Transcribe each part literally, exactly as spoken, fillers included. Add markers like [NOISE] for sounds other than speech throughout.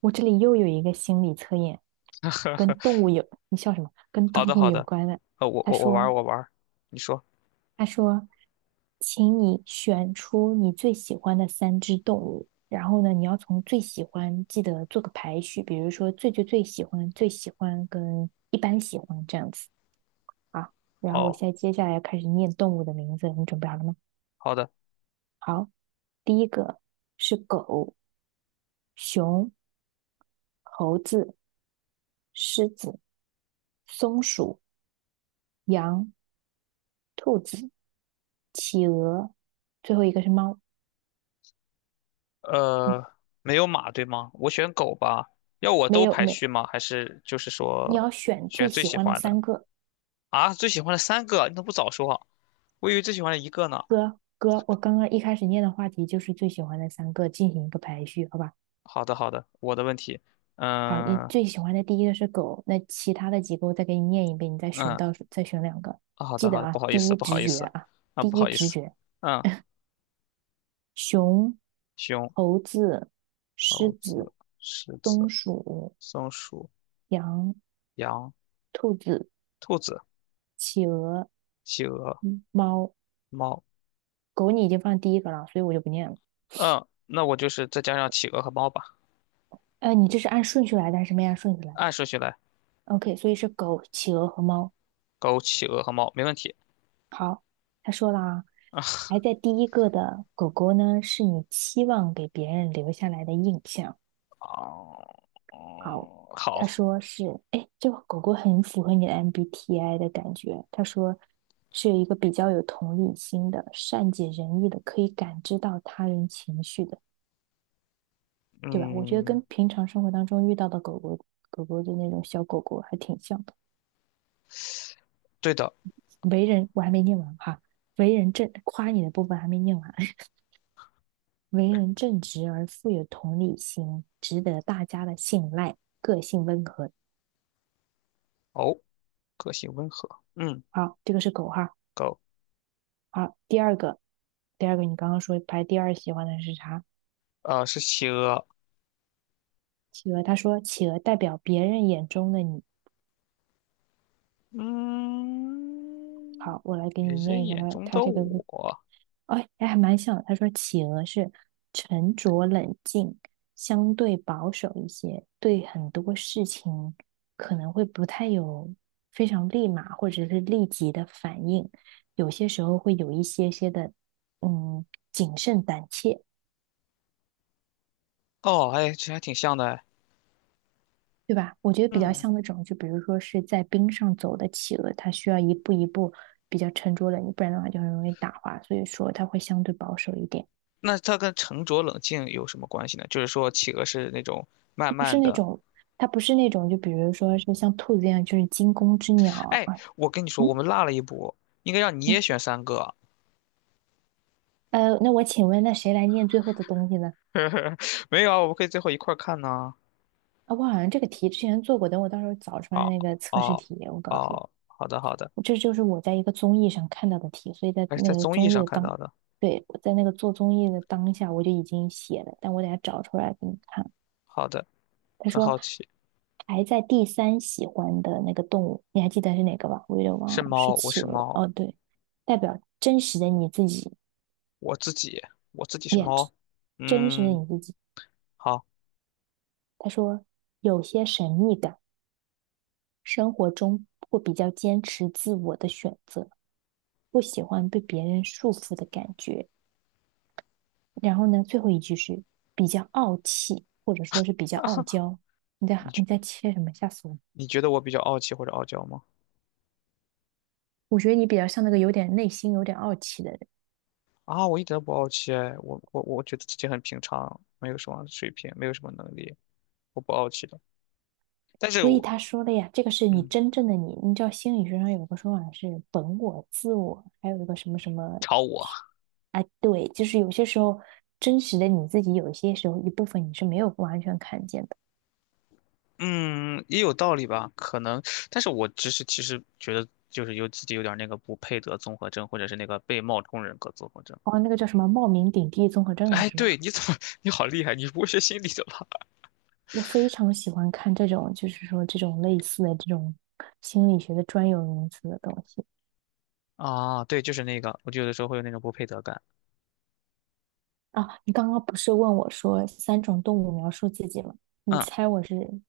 我这里又有一个心理测验，跟动物有，你笑什么？跟 [LAUGHS] 好动的，物好有的，关的。呃，我他我我玩说，儿我玩儿，你说。他说，请你选出你最喜欢的三只动物，然后呢，你要从最喜欢记得做个排序，比如说最最最喜欢、最喜欢跟一般喜欢这样子啊。然后我哦，现在接下来要开始念动物的名字，你准备好了吗？好的，好，第一个是狗、熊、猴子、狮子、松鼠、羊。兔子、企鹅，最后一个是猫。嗯，呃，没有马对吗？我选狗吧。要我没都有排没，序吗？还是就是你说要选最选最喜喜欢的欢的三个。啊？最喜欢的三个，你怎么不早说啊？我以为最喜欢的一个呢。哥哥，我刚刚一开始念的话题就是最喜欢的三个，进行一个排序，好吧？好的，好的，我的问题。好，你嗯最喜欢的第一个是狗，那其他的几个我再给你念一遍，你再选嗯，到再选两个，啊好记的好得的，不啊，好意第思一不好直意觉思，啊，啊第不一好意直思。觉，嗯，熊、熊、猴子、狮猴子、子、狮子、松鼠、松鼠、羊、羊、兔子、兔子、企鹅、企鹅、猫。猫。狗你已经放第一个了，所以我就不念了。嗯，那我就是再加上企鹅和猫吧，呃，你这是按顺序来的还是没按顺序来按顺序来，？OK，所以是狗、企鹅和猫。狗、企鹅和猫，没问题。好，他说了啊，排在第一个的狗狗呢，是你期望给别人留下来的印象。哦，好，哦，他好，说是，哎，这个狗狗很符合你的 M B T I 的感觉。他说是有一个比较有同理心的、善解人意的，可以感知到他人情绪的，对吧？我觉得嗯，跟平常生活当中遇到的狗狗、狗狗的那种小狗狗还挺像。对的。为人，我还没念完哈。为人正，夸你的部分还没念完。[LAUGHS] 为人正直而富有同理心，值得大家的信赖，个性温和。哦，个性温和，嗯，好，这个是狗哈。狗，好，第二个，第二个，你刚刚说排第二喜欢的是啥？呃，是企鹅，企鹅，他说企鹅代表别人眼中的你，嗯，好，我来给你别人念一下眼他中他的这个，我，哎，哎还蛮像的。他说企鹅是沉着冷静，相对保守一些，对很多事情可能会不太有非常立马或者是立即的反应，有些时候会有一些些的嗯谨慎胆怯，哦，哎，这还挺像的哎，对吧？我觉得比较嗯，像那种，就比如说是在冰上走的企鹅，它需要一步一步比较沉着冷静，不然的话就很容易打滑，所以说它会相对保守一点。那它跟沉着冷静有什么关系呢？就是说，企鹅是那种慢不是慢那的，种，它不是那种，就比如说是像兔子一样，就是惊弓之鸟哎，啊。我跟你说，我嗯们落了一步，应该让你也嗯，选三个。呃，那我请问，那谁来念最后的东西呢？[LAUGHS] 没有啊，我们可以最后一块儿看呢。啊，我好像这个题之前做过，等我到时候找出来哦那个测试哦题，我告诉哦，你，好的好的，这就是我在一个综艺上看到的题，所以在还是那在个综艺综艺上的看当，到的。对，我在那个做综艺的当下，我就已经写了，但我等下找出来给你看。好的，他很说好奇，排在第三喜欢的那个动物，你还记得是哪个吧？我有点忘是了，是猫，我企是鹅。哦，猫，对，代表真实的你自己，我自己，我自己是也猫。真实的嗯，你自己。好，他说有些神秘感，生活中会比较坚持自我的选择，不喜欢被别人束缚的感觉。然后呢，最后一句是比较傲气，或者说是比较傲娇。你你在觉你在切什么？吓死我了！你觉得我比较傲气或者傲娇吗？我觉得你比较像那个有点内心有点傲气的人。啊，我一点都不傲气哎，我我我觉得自己很平常，没有什么水平，没有什么能力，我不傲气的。但是所以我，他说的呀，这个是你嗯，真正的你。你知道心理学上有个说法是本我、自我，还有一个什么什么，朝我。哎，对，就是有些时候真实的你自己，有些时候一部分你是没有完全看见的。嗯，也有道理吧，可能，但是我只是其实觉得就是有自己有点那个不配得综合症，或者是那个被冒充人格综合症。哦，那个叫什么冒名顶替综合症哎，是对，吧？你怎么，[LAUGHS] 你好厉害，你不会是心理的吧？我非常喜欢看这种，就是说这种类似的这种心理学的专有名词的东西。[LAUGHS] 啊，对，就是那个，我就有的时候会有那种不配得感。啊，你刚刚不是问我说三种动物描述自己吗？你嗯猜我是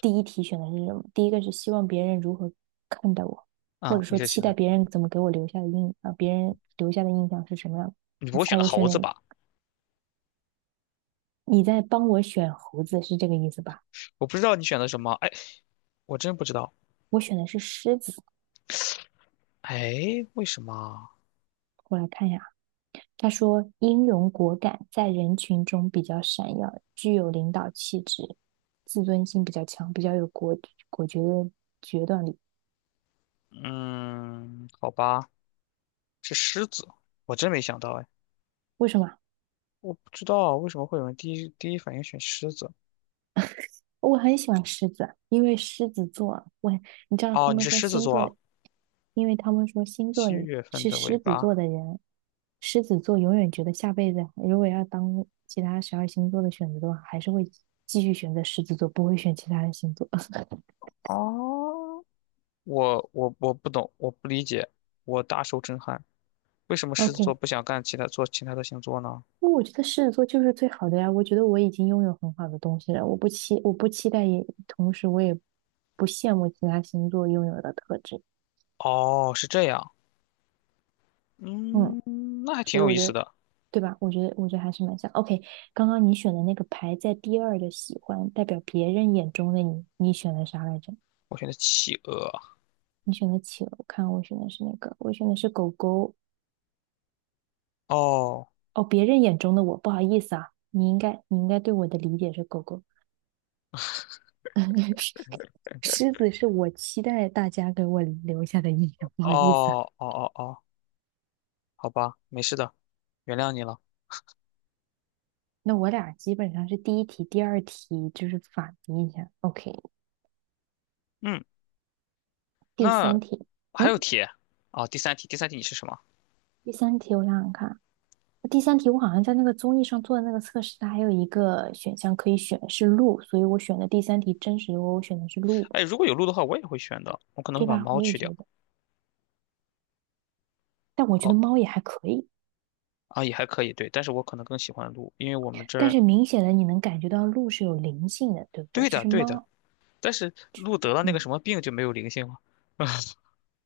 第一题选的是什么？第一个是希望别人如何看待我，或嗯，者你说是期选待的，别人怎么给我留下的印啊，别人留下的印象是什么样的？你不你会选猜的我猴选哪一子吧？个？你在帮我选猴子是这个意思吧？我不知道你选的什么，哎，我真不知道。我选的是狮子，哎，为什么？我来看一下啊，他说英勇果敢，在人群中比较闪耀，具有领导气质，自尊心比较强，比较有果果决的决断力。嗯，好吧，是狮子，我真没想到，哎，为什么啊？我不知道为什么会有人第一第一反应选狮子。我很喜欢狮子，因为狮子座，我你知道他哦，你们是说狮子星座座，啊。因为他们说星座七里月份是的尾狮子座巴。的人，狮子座永远觉得下辈子如果要当其他十二星座的选择的话，还是会继续选择狮子座，不会选其他的星座。[LAUGHS] 哦，我我我不懂，我不理解，我大受震撼。为什么狮 OK，子座因不想干其他做其他的星座呢？为我觉得狮子座就是最好的呀，我觉得我已经拥有很好的东西了，我不期我不期待也，同时我也不羡慕其他星座拥有的特质。哦，是这样。嗯。嗯，那还挺所以有我意觉思得，的。对吧？我觉得，我觉得还是蛮像。OK，刚刚你选的那个排在第二的喜欢，代表别人眼中的你，你选的啥来着？我选的企鹅。你选的企鹅，我看我选的是哪个，我选的是狗狗。哦哦，别人眼中的我，不好意思啊，你应该，你应该对我的理解是狗狗。[LAUGHS] 狮子是我期待大家给我留下的印象，不好意思哦啊。哦哦哦，好吧，没事的，原谅你了。那我俩基本上是第一题、第二题就是反的印象。OK，嗯，第那三题，还嗯，有题啊，第三题，第三题你是什么？第三题我想想看。第三题，我好像在那个综艺上做的那个测试，它还有一个选项可以选是鹿，所以我选的第三题真实，的我选的是鹿，哎，如果有鹿的话，我也会选的，我可能会对把吧？猫我也去掉。觉得，但我觉得哦，猫也还可以，啊，也还可以，对，但是我可能更喜欢鹿，因为我们这但儿是明显的你能感觉到鹿是有灵性的，对不对？对就的，是对的。猫，但是鹿得了那个嗯，什么病就没有灵性了，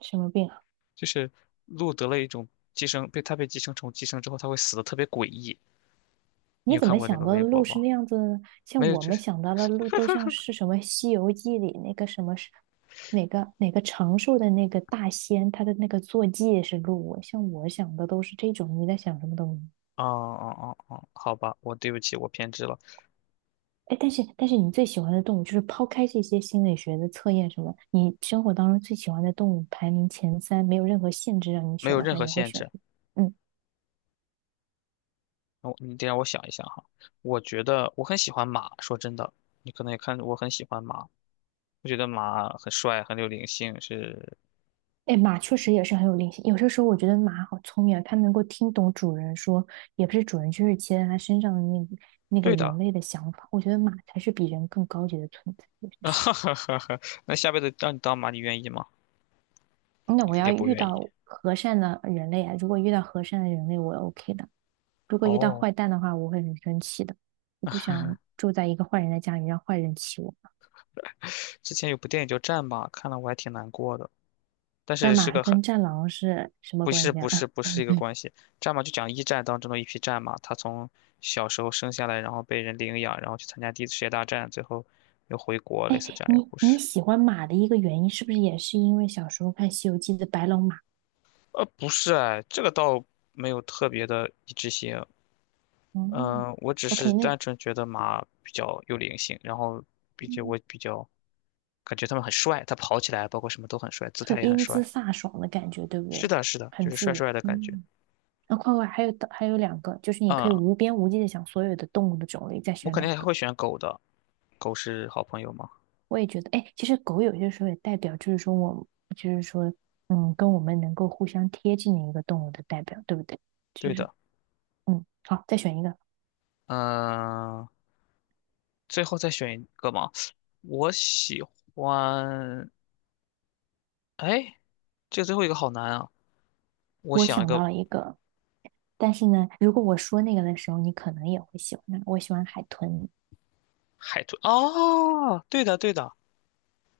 什么病啊？就是鹿得了一种寄生，被它被寄生虫寄生之后，它会死的特别诡异。你你有怎看么过那想个到的微博鹿吗？是那样子呢？没像有，我就们是，想到的鹿都像是什么《西游记》里那个什么是哪个哪个长寿的那个大仙，他的那个坐骑也是鹿。像我想的都是这种，你在想什么东西？哦哦哦哦，好吧，我对不起，我偏执了，哎，但是但是你最喜欢的动物，就是抛开这些心理学的测验什么，你生活当中最喜欢的动物排名前三，没有任何限制让你没选有的任话，何你会限选制。什么？嗯，我你得让我想一想哈。我觉得我很喜欢马，说真的，你可能也看我很喜欢马，我觉得马很帅，很有灵性，是哎，马确实也是很有灵性。有些时候我觉得马好聪明啊，它能够听懂主人说，也不是主人，就是骑在它身上的那个那个对的。人类的想法。我觉得马才是比人更高级的存在。有些时 [LAUGHS] 那下辈子让你当马，你愿意吗？候，那你我肯要定不遇愿意。到和善的人类啊，如果遇到和善的人类，我 OK 的。如果遇到哦，坏蛋的话，我会很生气的。我不想住在一个坏人的家里，让坏人欺我。之前有部电影叫《战马》，看了我还挺难过的，但战是是马个很跟战狼是什么不关是系不是啊？不是一个 [LAUGHS] 关系，《战马》就讲一战当中的一匹战马，它从小时候生下来，然后被人领养，然后去参加第一次世界大战，最后又回国，哎，类似这样一个你故你事。喜欢马的一个原因，是不是也是因为小时候看《西游记》的白龙马？呃，不是哎，这个倒没有特别的一致性，嗯嗯、我只是，OK，那单纯觉得马比较有灵性，然后并且嗯我比较感觉他们很帅，他跑起来包括什么都很帅，姿很态也很英姿帅。飒爽的感觉，对不对？是的，是的，就很是自帅由。帅的感觉。嗯，那快快还有还有两个，就是你可以嗯，无边无际的想所有的动物的种类，再我选肯两定还个。会选狗的，狗是好朋友吗？我也觉得，哎，其实狗有些时候也代表，就是说我，就是说，嗯，跟我们能够互相贴近的一个动物的代表，对不对？就对是，的，嗯，好，再选一个。嗯、最后再选一个嘛。我喜欢，哎，这个最后一个好难啊。我我想一想到个了一个，但是呢，如果我说那个的时候，你可能也会喜欢它。我喜欢海豚，海豚，哦，对的，对的，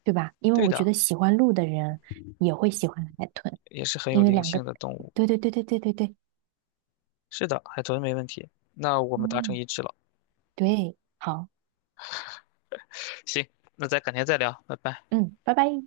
对吧？因为对我觉的，得喜欢鹿的人也会喜欢海豚，也是很有因为灵两性个，的动物。对对对对对对对，是的，海豚没问题。那我们达成嗯，一致了。对，好，行，那咱改天再聊，拜拜。嗯，拜拜。